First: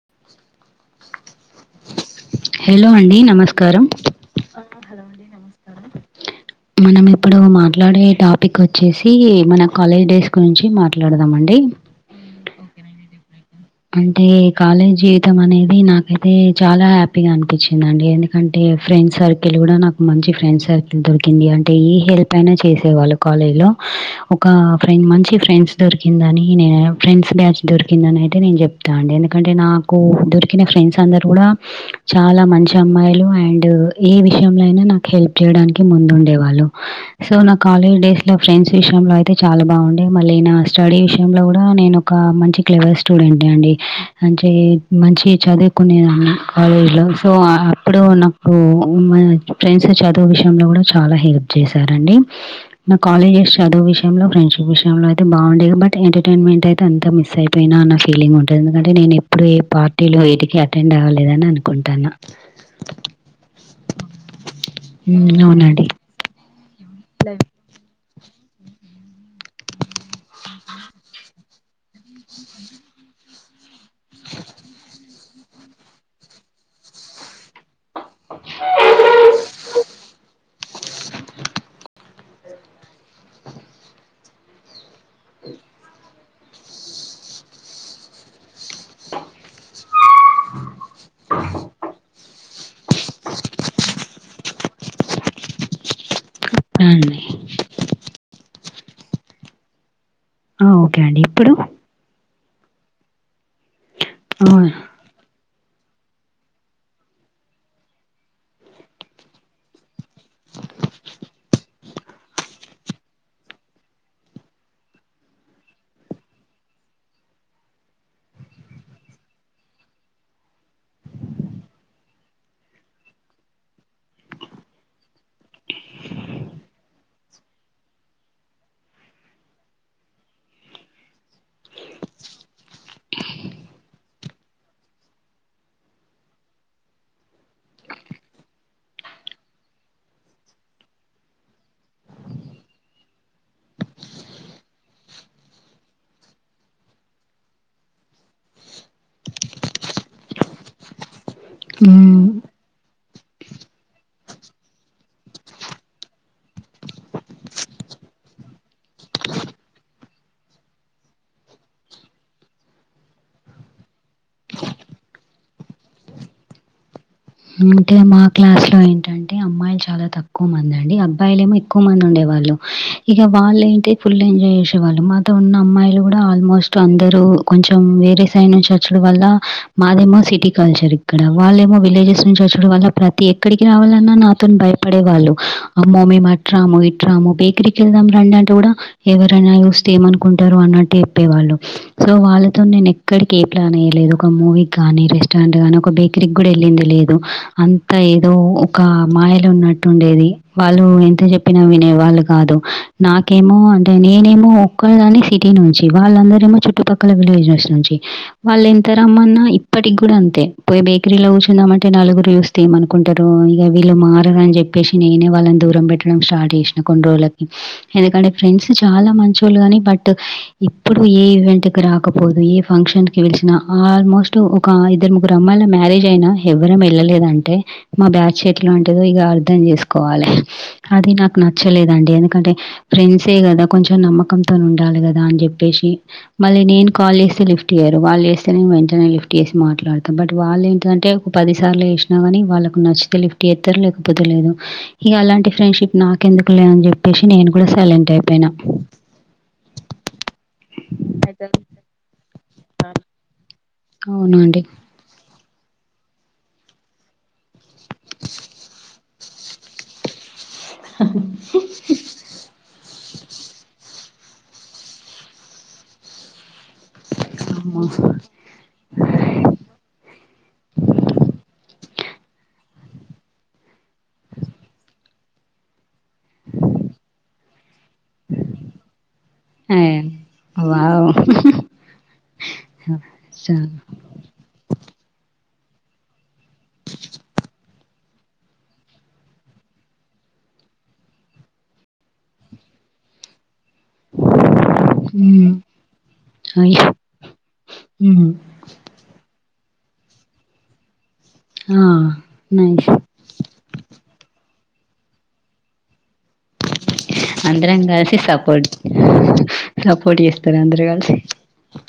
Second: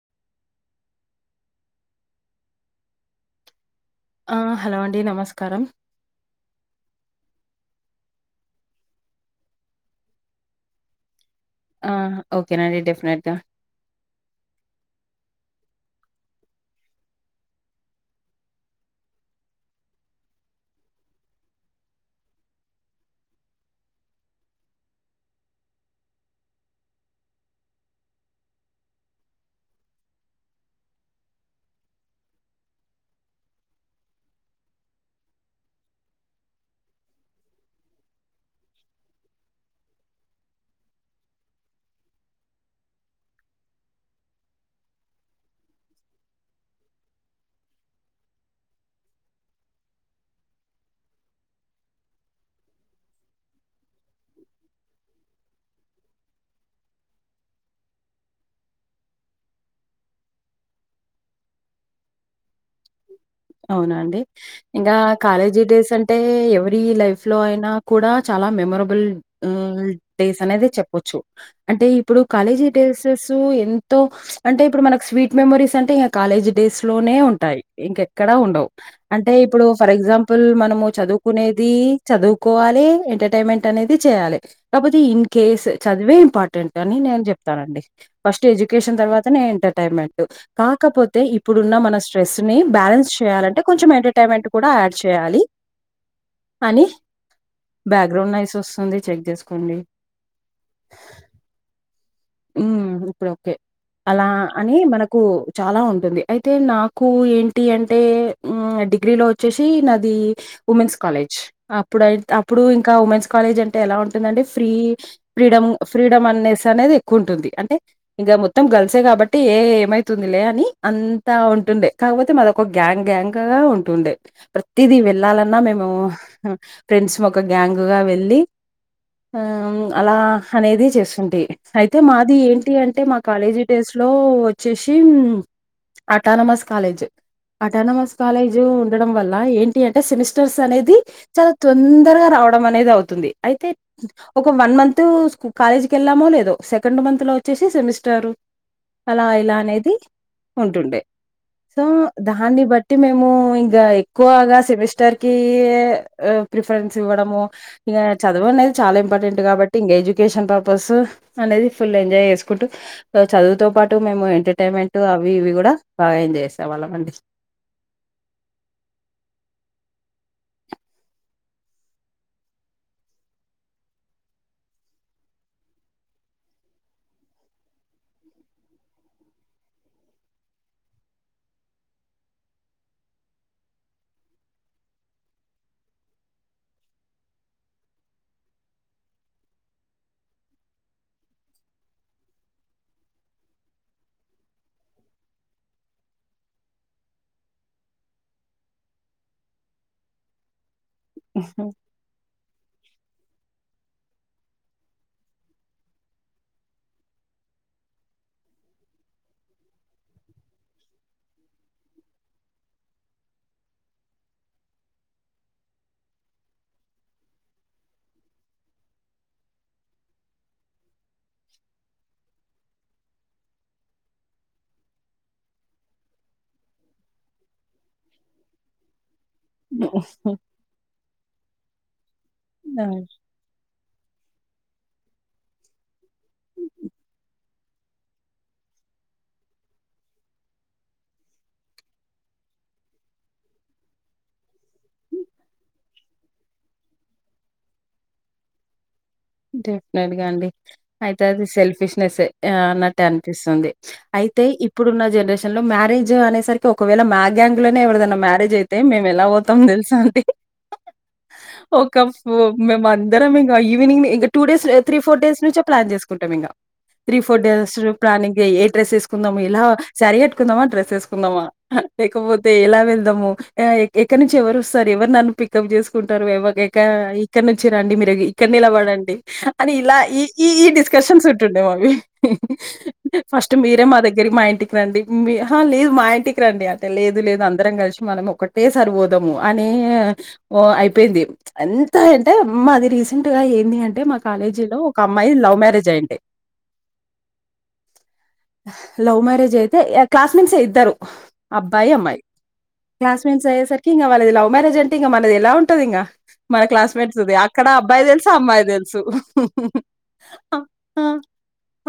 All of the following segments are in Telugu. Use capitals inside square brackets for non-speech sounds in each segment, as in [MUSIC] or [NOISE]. [INAUDIBLE] హలో అండి నమస్కారం. ఆ హలో అండి నమస్కారం మనం ఇప్పుడు మాట్లాడే టాపిక్ వచ్చేసి మన కాలేజ్ డేస్ గురించి మాట్లాడదాం అండి ఆ ఓకేనండి డెఫినెట్గా అంటే కాలేజ్ జీవితం అనేది నాకైతే చాలా హ్యాపీగ అనిపించిందిండి ఎందుకంటే ఫ్రీ ఫ్రెండ్ సర్కిల్ కూడ నాకు మంచి ఫ్రెండ్ సర్కిల్ దొరికింది అంటే ఏ హెల్ప్ అయిన చేసేవాళ్ళు కాలేజ్ లో ఒక ఫ్రెండ్ మంచి ఫ్రెండ్స్ దొరికిందని నేను ఫ్రెండ్స్ బ్యాచ్ దొరికిందని అంటె నేను చెప్తా అండి ఎందుకంటే నాకు దొరికిన ఫ్రెండ్స్ అందరు కూడ చాల మంచి అమ్మాయిలు అండ్ ఏ విషయంలో అయిన నాకు హెల్ప్ చేయడానికి ముందు ఉండేవాళ్ళు సో న కాలేజ్ డేస్ లో ఫ్రెండ్స్ విషయంలో అయితే చాల బాగుండే మళ్ళీ నా స్టడీ విషయంలో కూడ నేను ఒక మంచి క్లెవర్ స్టూడెంట్ అండి అంటె మంచి చదువుకునే కాలేజ్ లో సో అప్పుడు నాకు ఫ్రెండ్స్ చదువు విషయంలో కూడ చాల హెల్ప్ చేశారండి నాకు కాలేజెస్ చదువు వియంలో ఫ్రెండ్షిప్ మిస్ అవ్వడం అయితే బాగుండేది బట్ ఎంటర్టైన్మెంట్ అయితే అంతా మిస్ అయిపోయిన అన్న ఫీలింగ్ ఉంటుంది ఎందుకంటే నేను ఎప్పుడు ఏ పార్టీలో ఏటికి అటెండ్ అవ్వలేదని అనుకుంటాన్న అవునండి ఇంకా హ్మ్. కాలేజీ అవునండి. డేస్ అంటే ఎవరి లైఫ్ లో అయినా కూడా చాలా మెమొరబుల్ ఆ డేస్ అనేది చెప్పొచ్చు అంటే ఇప్పుడు కాలేజీ డేసీస్ సో ఎంతో అంటే ఇప్పుడు మనకు స్వీట్ మెమరీస్ అంటే ఇంకా కాలేజ్ డేస్ లోనే ఉంటాయి ఇక్కడ ఉండవు అంటే ఇప్పుడు ఫర్ ఎగ్జాంపుల్ మనము చదువుకునేది చదువుకోవాలి ఎంటర్టైన్మెంట్ అనేది చేయాలి కాకపోతే ఇన్ కేస్ చదివే ఇంపార్టెంట్ అని నే చెప్తానండి ఫస్ట్ ఎడ్యుకషన్ తర్వా కాకపోతే ఇప్పుడున్న మన స్ట్రెస్ ని బ్యాలన్ చేయాలంటే కొంచెం పేమెంట్ కూడా యాడ్ చేయాలి అని ఆ! అండి. బ్యాక్గ్రౌండ్ నైస్ వస్తుంది చెక్ చేసుకోండి ఆ ఓకే అండి ఇప్పుడు ఉ ఇప్పుడు కే అలా ఆ! అని మనకు చాలా ఉంటుంది అయితే నాకు ఏంటి అంటే డిగ్రీలో వచ్చేసి నాది ఉమెన్స్ కాలేజ్ అప్పుడు అప్పుడు ఇంకా ఉమెన్స్ కాలేజ్ అంటే ఎలా ఉంటుందంటే ఫ్రీ ఫ్రీడ ఫ్రీడమ్ అనేస్ అనేది ఎక్ంటుంది అంటే ఇంకా మొత్తం కలిసే కాబట్టి ఏ ఏమైతుంది లే అని అంతా ఉంటుండే కాకపోతే మాద గ్యాంగ్ గ్యాంగ్ గా ఉంటుండే ప్రతిది వెళ్ళాలన్నా మేము ఫంస్ ఒక గ్యాంగ్గా వెళ్ళి అలా అనేది చేసుకుంటే అయితే మాది ఏంటి అంటే మా కాలేజీ డేస్ లో వచ్చేసి అటానమస్ కాలేజ్ అటానమస్ కాలేజీ ఉండడం వల్ల ఏంటి అంటే సెమిస్టర్స్ అనేది చాలా తొందరగా రా అడం అనేది అవుతుంది అయితే ఒక వన్ మంత్ కాలేజీకి వెళ్ళామో లేదో సెకండ్ మంత్ లో వచ్చేసి సెమిస్టర్ అలా ఇలా అనేది ఉంటుండే సో హ్మ్. దాన్ని బట్టి మేము ఇంకా ఎక్కువగా సెమిస్టర్ కి ప్రిఫరెన్స్ ఇవ్వడము ఇంకా చదవ అనేది చాలా ఇంపార్టెంట్ కాబట్టి ఇంకా ఎడ్యుకేషన్ పర్పస్ అనేది ఫుల్ ఎంజాయ్ చేసుకుంటూ చదువుతో పాటు మేము ఎంటర్టైన్మెంట్ అవి ఇవి కూడా బాగా ఎంజా చేసే సవాలమండి అంటే మా క్లాస్ లో ఏంటంటే అమ్మాయిలు చాలా తక్కువ మంది అండి అబ్బాయిలు ఏమో ఎక్కువ మంది ఉండేవాారు వాళ్ళ ఇక వాళ్ళు ఏంటి ఫుల్ ఎంజాయ్ చేసేవాళ్ళు మాతో ఉన్న అమ్మాయిలు కూడా ఆల్మోస్ట్ అందరుూ కొంచెం వేరే సైడ్ చర్చులు వల్ల మాదేమో సిటీ కల్చర్ ఇక్కడ వాళ్ళేమో విలేజెస్ డం వల్ల ప్రతి ఎక్కడికి రావాలన్నా నాతో భయపడే వాళ్ళు అమ్మో మేము అట్రాము ఇట్రాము బేకరీకి వెళ్దాం రండి అంటే కూడా ఎవరనా చూస్తే ఏమనుకుంటారు అన్నట్టు చెప్పేవాళ్ళు సో వాళ్ళతో నేను ఎక్కడి కే ప్లాన్ అయ్యలేదు ఒక మూవీకి గానీ రెస్టారెంట్ గానీ ఒక బేకరీకి కూడా వెళ్ళింది లేదు అంతా ఏదో ఒక మాయలు ఉన్నట్టు ఉండేది వాళ్ళు ఎంత చెప్పినా వినేవాళ్ళు కాదు నాకేమో నేనేమో ఒక్కళ్ళదని సిటీ నుంచి వాళ్ళందర ఏమో చుట్టుపక్కల విలేజెస్ నుంచి వాళ్ళ ఎంత ఇ తరమ్మన్న ఇప్పటికి కూడా అంతే పోయి బేకరీలో కూర్చుంద అమ్ంట అంటే నలుగురు చూస్తేయమనుకుంటారు ఇక వీళ్ళు మారర అని చెప్పేసి నేనే వాళ్ళని దూరం పెట్టడం స్టార్ట్ చేసినాం కొన్ని రోజులకి ఎందుకంటే ఫ్రెండ్స్ చాలా మంచిళ్లు కాగానీ బట్ ఇప్పుడు ఏ ఈవెంట్ రాకపోదు ఏ ఫంక్షన్ కి వెలిసినా ఆల్మోస్ట్ ఒక ఇద్దరు ముగ్రుమ్మల మ్యారేజ్ అయినా ఎవ్వర వెళ్ళలేదంటే మా బ్యాడ్ షీట్ లాంటిదో ఇక అర్ధం చేసుకోవాలి అది నాకు నచ్చలేదండి ఎందుకంటే ఫ్రెండ్సే కదా కొంచెం నమ్మకంతో ఉండాలి కదా అని చెప్పేసి మళ్ళీ నేను కాల్ చేసి లిఫ్ట్ టీయారు వాళ్ళు చేస్తే నే వెంటనే లిఫ్ట్ చేసి మాట్లాడతాం బట్ వాళ్ళు ఏంటంటే పది సార్లు వేసినా గానీ వాళ్ళకి నచ్చితే లిఫ్ట్ చేస్తారు లేకపోతే లేదు ఇక అలాంటి ఫ్రెండ్షిప్ నాకే ఎందుకు లే అని చెప్పేసి నేను కూడా సైలెంట్ అయిపోయిన డెఫినెట్ గా అండి అయితే అది సెల్ఫిష్నెస్ అన్నట్టు అనిపిస్తుంది. అయితే అవునండి. ఇప్పుడున్న జనరేషన్ లో మ్యారేజ్ అనేసరికి ఒకవేళ మ్యా గ్యాంగ్ లోనే ఎవరిదైనా మ్యేజ్ అయితే మేము ఎలా పోతాం తెలుసా అండి? ఒకపు మేము అందరం ఇంకా ఈవెనింగ్ ఇ టూ డేస్ తీ ఫోర్ డేస్ నుంచి ప్లాన్ చేసుకుంటాం ఇంక త్రీ ఫోర్ డేస్ అమ్మో ప్లానింగ్ ఏ డ్రెస్ వేసుకుందాము ఎలా శారీ కట్టుకుందామా, డ్రెస్ వేసుకుందామా లేకపోతే ఎలా వెళ్దాము ఎక్కడి నుంచి ఎవరు వస్తారు ఎవరు నన్ను పికప్ చేసు కుంటారు ఎవ్వగేక ఇక్కడ నుంచి రండి మీరు ఇక్కడ నిలబడండి అని ఏ ఇలా ఇ ఈ వావ్ డిస్కషన్స్ండ మావి స ఫస్ట్ మీర మాద రి మ ఇంటికి రండి మె అహ లేదు మా ఇంటికి రండి అదే లేదు లేదు అందరం కలిసి మనం ఒక్కటే సారి పోదాము అని ఏ అయిపోయింది అంత అంటే మాది రీసెంట్ గా ఏమి అంటే మా కాలేజీ లో ఒక అమ్మాయి మ్మ్ లవ్ మ్యారేజ్ అయిండి అయ్యో మ్మ్ లవ్ మ్యారేజ్ అయితే క్లాస్మేట్స్ ఇద్దరు ఆ అబ్బాయి అమ్మాయి నైస్ క్లాస్మెంట్స్ అయేసరికి ఇంకా వాలది లవ్ మ్యారేజ్ అ టింగా మనది ఎలా ఉంటది ఇంగా మన క్లాసుమేట్స్ది అక్కడ అందరం అబ్బాయి కలిసి తెలుసు అమ్మాయి సపోర్ట్ తెలు సు సపోర్ట్ చేస్తారు హహహ అందరు అ కలిసి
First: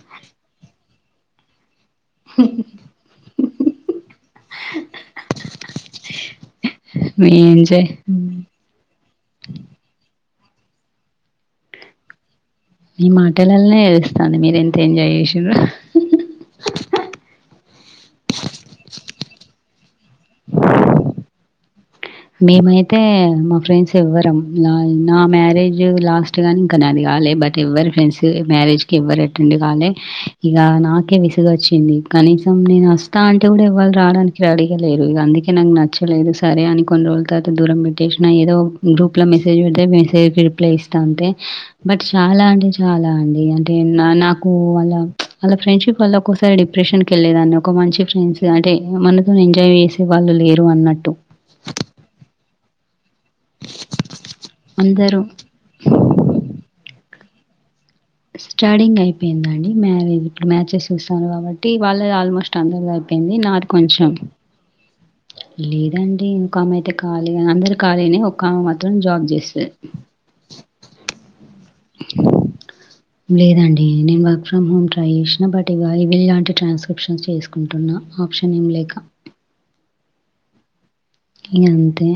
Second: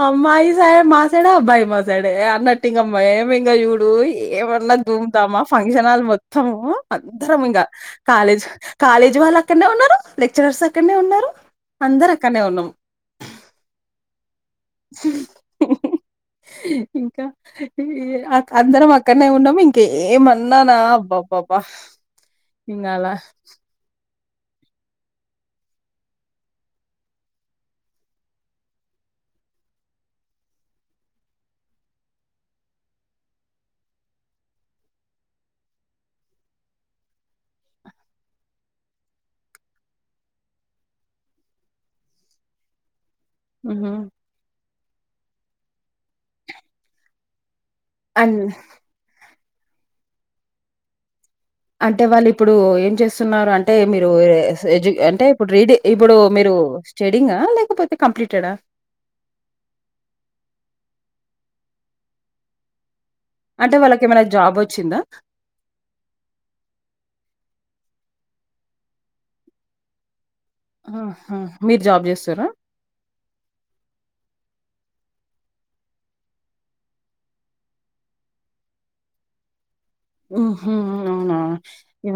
ఆ అమ్మాయి మా సైడ్ అబ్బాయి మా సైడ్ ఏ సడే అన్నట్టు ఇంకమ్ మ ఏమి ఇంకా చూడు ఏమన్నా దూముతామా ఫంక్షన్ హల్ మొత్తము మీ అందరం ఇంకా ఎంజాయ్ కాలేజ్ కాలేజీ వాళ్ళు అక్కడనే ఉన్నారు. లెక్చరర్స్ అక్కడనే ఉన్నారు, అందరు అక్కడనే ఉన్నాం. మీ మాటలలోనే అని మీరు ఎంత ఎంజాయ్ చేసురు హ్హ్ ఇంకా ఈ అ అందరం మా అక్కడనే ఉండము ఇంకేమన్నానా అబ్బాబ్బాబ్బ మేమైతే మా ఫ్రెండ్స్ ఎవ్వరం నాది నా మ్యారేజ్ లాస్ట్ గాని ఇంకా నాది కాలే బట్ ఎవ్వరి ఫ్రెండ్స్ మ్యారేజ్ కి ఎవ్వరు అటెండ్ నివ్ గానే ఇగ నాకే విసుగు వచ్చింది కనీసం నేను వస్తా అంటే కూడా ఎవళ రావడానికి రడిగలేరు ఇగ అందుకే నాకు నచ్చలేదు సరే అని కొన్ని రోజుల తర్వాత దూరం పెట్టేసిన ఏదో గ్రూప్ లో మెసేజ్ పెడితే మెసేజ్ రిప్లై ఇస్తా అంతే బట్ చాలా అంటే చాలా అన్ ఇగ అంటే హుహు. నా నాకు వాళ్ళ వా ఫ్రెండ్షిప్ వల్ల ఒక్కసారి డిప్రెషన్ క వెళ్ళలేదాన్ని ఒక మంచి అన్ ఫ్రెండ్స్ అంటే మనతో ఎంజాయ్ చేసే వాళ్ళు లేరు అన్నట్టు అంటే వాళ్ళు ఇప్పుడు ఏం చేస్ స్తున్నారు అంటే మీరు ఎ ఎస్ ఎడ్యూ అందరూ అంటే ఇప్పుడు రీడి ఇప్పుడు మీరు స్టడింగ లేకపోతే కంప్లీటెడా? స్టడీంగ్ అయిపోయిందండి మ్యారేజ్ ఇప్పుడు మ్యాచెస్ చూస్తారు కాబట్టి వాళ్ళ ఆల్మోస్ట్ అందరు అపో యింది నాది అంటే కొంచెం వాళ్ళకేమైనా జాబొచ్చిందా? లేదండి ఇంకా ఆమె అయితే ఖాళీ అని అందరు ఖాళీనే ఒక ఆమె మాత్రం జాబ్ చేస్తాది. ఆహా! మీరు జాబ్ చేస్తుర్రా? లేదండి నేను వర్క్ ఫ్రమ్ హోమ్ ట్రై చేసిన బట్ ఇవ ఇవిలాంటి ట్రాన్స్క్రిప్షన్స్ చేసుకుంటున్నా ఆప్షన్ ఏం లేక ఆహా ఇగ అంతే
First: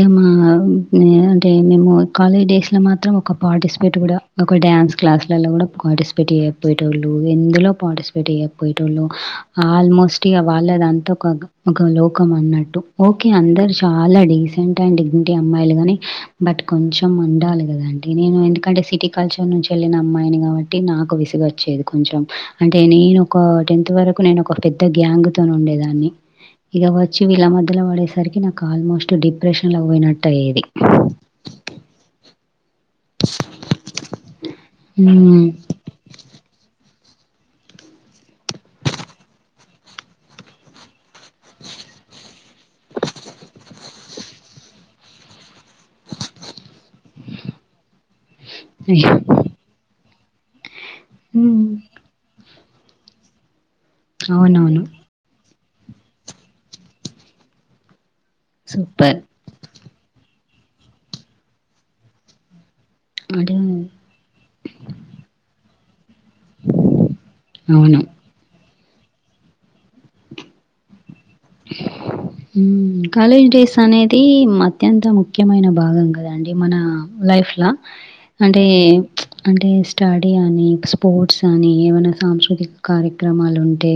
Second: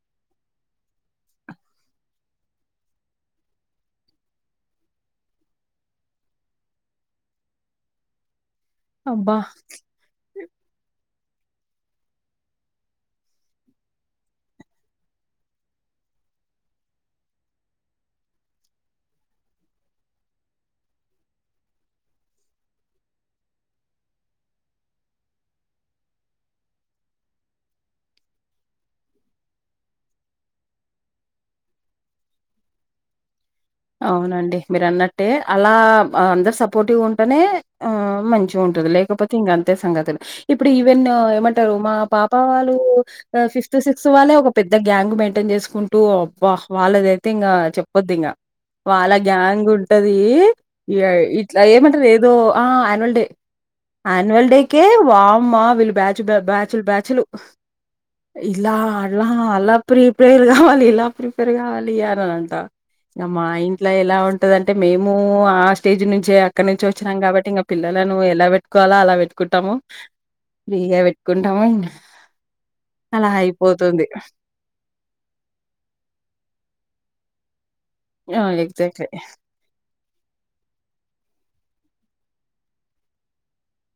ఏ మా అ నే అంటే మేము కాలేజ్ డేస్ లో మాత్రం ఒక పార్టిసిపేట్ కూడా ఒక డ్యా న్స్ క్లాసులలో కూడా పార్టిసిపేట్ ఎయకపోయే వాళ్ళు ఎందులో పార్టిసిపేట్ ఎయ్య పోయేటోలు అబ్బా! ఆల్మోస్ట్ ఇగ వాళ్ళదంతా ఒక ఒక లోకం అన్నట్ ఓకే అందరు చాలా డీసెంట్ అండ్ డిగ్నిటీ అమ్మాయిలు గాని బట్ కొంచెం ఉండాలిగా అంటే నేను ఎందుకంటే సిటీ కల్చర్ నుంచి వెళ్ళిన అమ్మాయిని కాబట్టి నాకు విసుగ వచ్చేది కొంచెం అంటే నేను ఒక టెన్త్ వరకు నేను ఒక పెద్ద గ్యాంగ్ తోనే ఉండేదాన్ని ఇక వచ్చి వీళ్ళమో మొదల పడేసరికి నాకు ఆల్మోస్ట్ డిప్రెషన్లో పోయినట్టు అయ్యేది అవునండి మీరు అన్నట్టే మ్మ్. అలా అందరు సపోర్టివ్గా ఉం టేనే ఆ మంచిగా ఉంటది లేకపోతే ఇంకా అంతే సంగతులు ఇప్పుడు ఈవెన్ ఏమంటారు మా పాప వాళ్ళ ఫిఫ్త్ సిక్స్త్ వాళ్ళే ఒక పెద్ద గ్యాంగ్ మెయింటైన్ చేసుకుంట టూ అబ్బా వాళ్ళదైతే ఇంకా చెప్పొదు ఇంకా వాళ్ళ గ్యాంగ్ ఉంటది ఇగ ఇట్లా మ్మ్. ఏమంటారు ఏదో ఆ యాన్యువల్ డే ఆన్యువల్ అవునవును డేకే వామ్మా వీళ్ళు బ్యాచ్ బ్యాచుల బ్యాచ్లు ఇలా సూపర్ అలా అలా ప్రిపేర్ కావాలి ఇలా ప్రిపేర్ కావాలి అని అంట ఇంక మా అంటే ఇంట్లో ఎలా ఉంటదింటే మేము ఆ స్టేజ్ నుం అక్కడ నుంచి వచ్చినాం కాబట్టి ఇంకా అవును పిల్లలను ఎలా పెట్టుకోవాలో అలా పెట్టుకుంటాము ఫ్రీగా పెట్ అవన్జూ కాలేజ్ డేస్ అనేది అత్యంత ముఖ్యమైన భాగం కదండి మన లైఫ్లా ఆ అంటే ఎగ్జాక్ట్లీ అంటే స్టడీ అని స్పోర్ట్స్ అని ఏమనా సాంస్కృతిక కార్యక్రమాలు ఉంటే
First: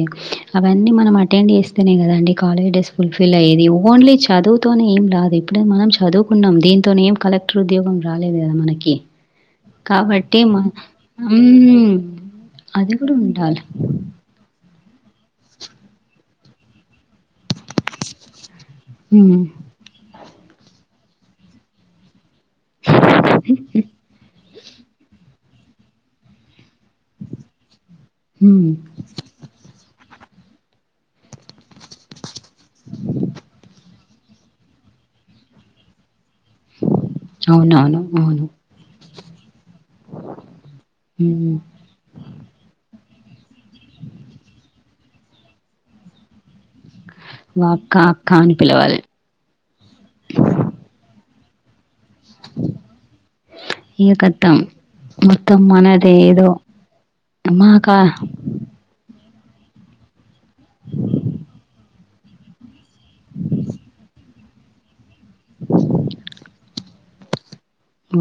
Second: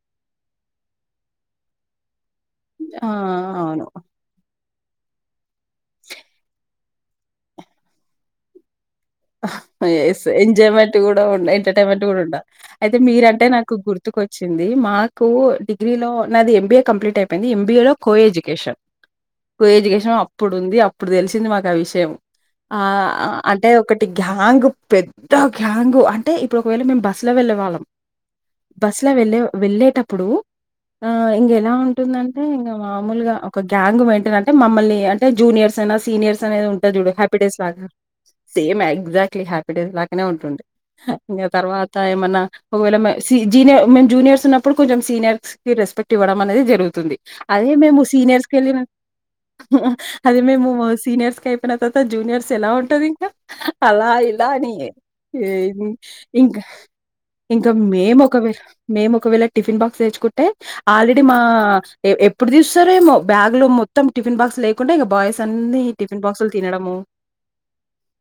అవన్ మనం అటెండ్ చేస్తే కద అండి కాలేజ్ డేస్ ఆ ఫుల్ ఫిల్ అయేది అవును ఓన్లీ చదువు తోనే ఏం రాదు ఇప్పుడే మనం చదువుకున్నాం దీంతోనే ఏం కలెక్టర్ ఉద్యోగం రాదు కదా మనకి ఎస్ కాబట్టి మ ఎంజాయ్మెంట్ కూడా ఉండే హ్మ్. ఎంటర్టైన్మెంట్ కూడా ఉండాల అది అయితే కూడా మీరంటే ఉండాలి. నాకు గుర్తు కోచ్చింది మాకు డిగ్రీలో నాది ఎంబీఏ కంప్లీట్ అయిపోయింది ఎంబిఏ లో కో ఎడ్యుకేషన్ హ్మ్. కోఎడ్యుకేషన్ అప్పుడుంది అప్పుడు తెలిసింది మాకు ఆ విషయం ఆ అంటే ఒక గ్యాంగ్ పెద్ద గ్యాంగ్ అంటే ఇప్పుడు ఒకవేళ మేము బస్సు లో వెళ్ళే వాళ్ళం హ్మ్. బస్ లో వెళ్ళ వెళ్ళేటప్పుడు ఆ ఇంక ఎలా ఉంటుందంటే అదే ఇంకా మామూలుగా ఒక గ్యాంగ్ పెట్టారు అంటే మమ్మల్ని అంటే జూనియర్స్ అన్నో సీనియర్స్ అనేది ఉంటారు చుడు హ్యాపీడేస్ లాగా అవునవును. అవును. సేమ్ ఎగ్జాక్ట్లీ హ్యాపీడెస్ లాగానే ఉంటుండే ఇంకా హ్మ్. తర్వాత ఏమన్నా ఒకవేళ సి జీనే మేం జూనియర్స్ ఉన్నప్పుడు కొంచెం సీనియర్స్ కి రెస్పెక్ట్ ఇవ్వడం అనేది జరుగు తుంది వా అదే అక్క, మేము అక్క సీనిర్స్ అని వెళ్ళ పిలవాలి. అదే మేము సీనియర్స్ కే ఇక్కడ తర్వాత జూనియర్స్ ఎలా ఉంటది ఇంకా అలా ఇక ఖతం. ఇలాని మొత్తం ఏది మనదే ఏదో ఇంకా ఇంకా మా కా మేం ఒకవే మేము ఒకవేళ టిఫిన్ బాక్స్ తెచుకుంటే ఆల్రెడీ మా ఎప్పుడు తీస్తారేమో బ్యాగ్ లో మొత్తం టిఫిన్ బాక్ లేకుంటే ఇగ బాయ్స్ అన్ని టిఫిన్ బాక్స్లు తినడము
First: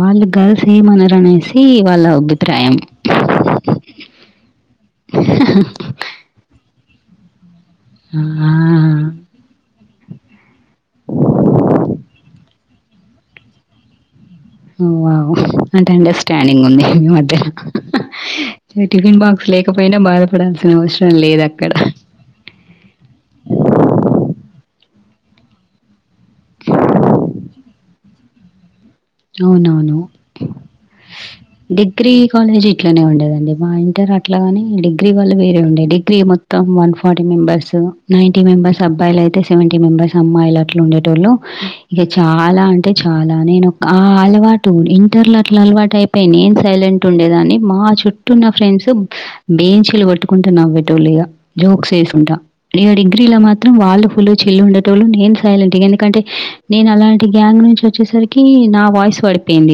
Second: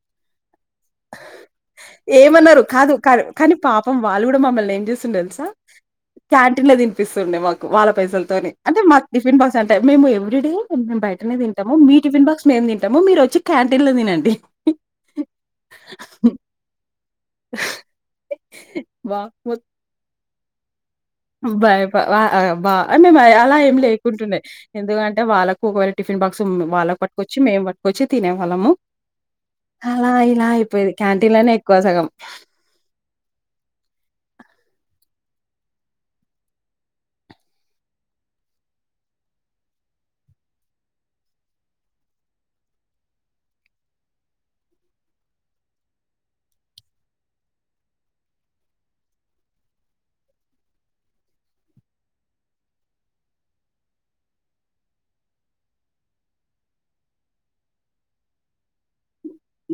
వాళ్ళు గర్ల్స్ ఏమనరనేసి వాళ్ళ ఏమన్నారు అభిప్రాయం. కాదు కాదు కానీ పాపం వాళ్ళు కూడా మమ్మల్ని ఏం చేసినురు తెలుసా తినిపిస్తుండే మాకు వాళ్ళ ఆ! పైసలతోని అంటే మాకు టిఫిన్ బాక్స్ అంటే మేము ఎవ్రీ డే మేము బయటనే తింటాము మీ టిఫన్ బాక్స్ మేము తింటాము మీరు వచ్చి క్యాంటీన్ లో తినండి వావ్ అంటే అండర్స్టాండింగ్ ఉంది మీ మధ్య మీ వా టిఫిన్ బాక్స్ లేకపోయినా బాధపడాల్సిన అవస్ బయ్ బ అ మే అలా ఏం లేకుంటుండే ఎందుకంటే వాళ్ళకు ఒకరి టిఫిన్ బాక్స్ వాళ్ళకు పట్టుకొచ్చి మేము పట్టుకవచ్చి తినేవాళ్ళము అవునవును. అలా ఇలా అయిపోయిది డిగ్రీ కాలేజ్ ఇట్లనే ఉండేదండి మా ఇంటర్ అట్లాగాని డిగ్రీ డిగ్రీ వాళ్ళవి వేరేండే డిగ్రీ మొత్తం వన్ ఫార్టీ మెంబర్స్ నైంటీంబర్స్బ్బయిలయితే సెవెంటీ మెంబె ర్స్ అమ్మాయిలు అట్లు ఉండేటోళ్ళు ఇక చాలా అంటే చాలా నేను ఆ అలవాటు ఉంది ఇంటర్లో అట్ల అలవాటు అయిపోయి నేన్ సైలెంట్ ఉండేదాన్ని మా చుట్టూన్న ఫ్రెండ్స్ బేంచలు పట్టుకుంటా నవ్వెటోళ్లు ఇగ జోక్స్ వేసుంటా ఇక డిగ్రీలా మాత్రం వాళ ఫులు చిల్ ఉండెటోళ్ళు నేను సైలెంట్ ఎందుకంటే నేను అలాంటి గ్యాంగ్ నుంచి వచ్చేసరి కి నా వాయిస్ పడిపోయింది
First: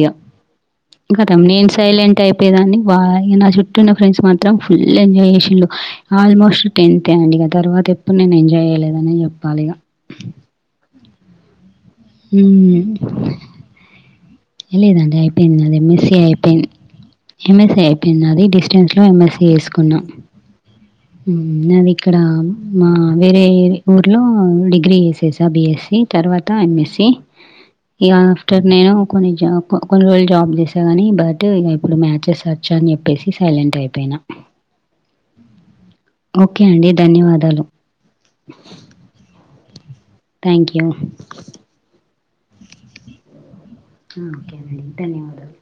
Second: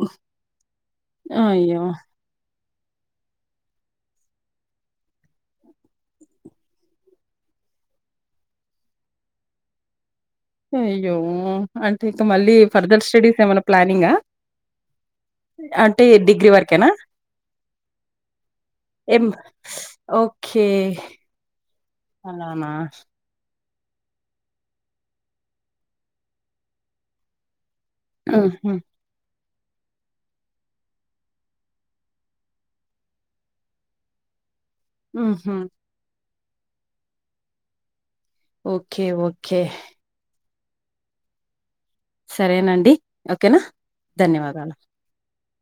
ఇగ కదం నేను అయ్యో! సైలెంట్ అయిపోయేదాన్ని వాళ్లు నా చుట్టూన్న ఫ్రెండ్స్ మాత్రం ఫుల్ ఎంజాయ్ చేసిళ్లు ఆల్మోస్ట్ టెన్త్ అండి ఇక తర్వాత ఎప్పుడు నేను ఎంజాయ్ చేయలేదని చెప్పాలి ఇగ అయ్యో అంటే ఇక మళ్ళీ హ్మ్. ఫర్దర్ స్టడీస్ ఏమైనా ప్లానింగ? లేదండి అయిపొయింది నాది ఎమ్మెస్సీ ఐపోయిన్ వరకేనా ఎమ్ఎస్సి అయిపోయింది నాది డిస్టెన్స్ లో ఏం ఎంఎస్స వేసుకున్నా. ఓకే నాది ఇక్కడ అలానా మా వేరే వేరే ఊర్లో డిగ్రీ చేసేసా బిఎస్సి తర్వాత ఎంఎస్సి ఇగ ఆఫ్టర్ ఉహు నేను కొన్ని జాబ్ కొన్ని రోజులు జాబ్ చేసా గాని బట్ ఇక ఇప్పుడు మ్యాచెస్ వచ్చా అని చెప్పేసి సైలెంట్ అయిపోయిన ఆహ ఓకే అండి ధన్యవాదాలు ఓకే ఓకే థ్యాంక్ యూ సరేనండి ఓకేనా ధన్యవాదాలు ఓకేనండి ధన్యవాదాలు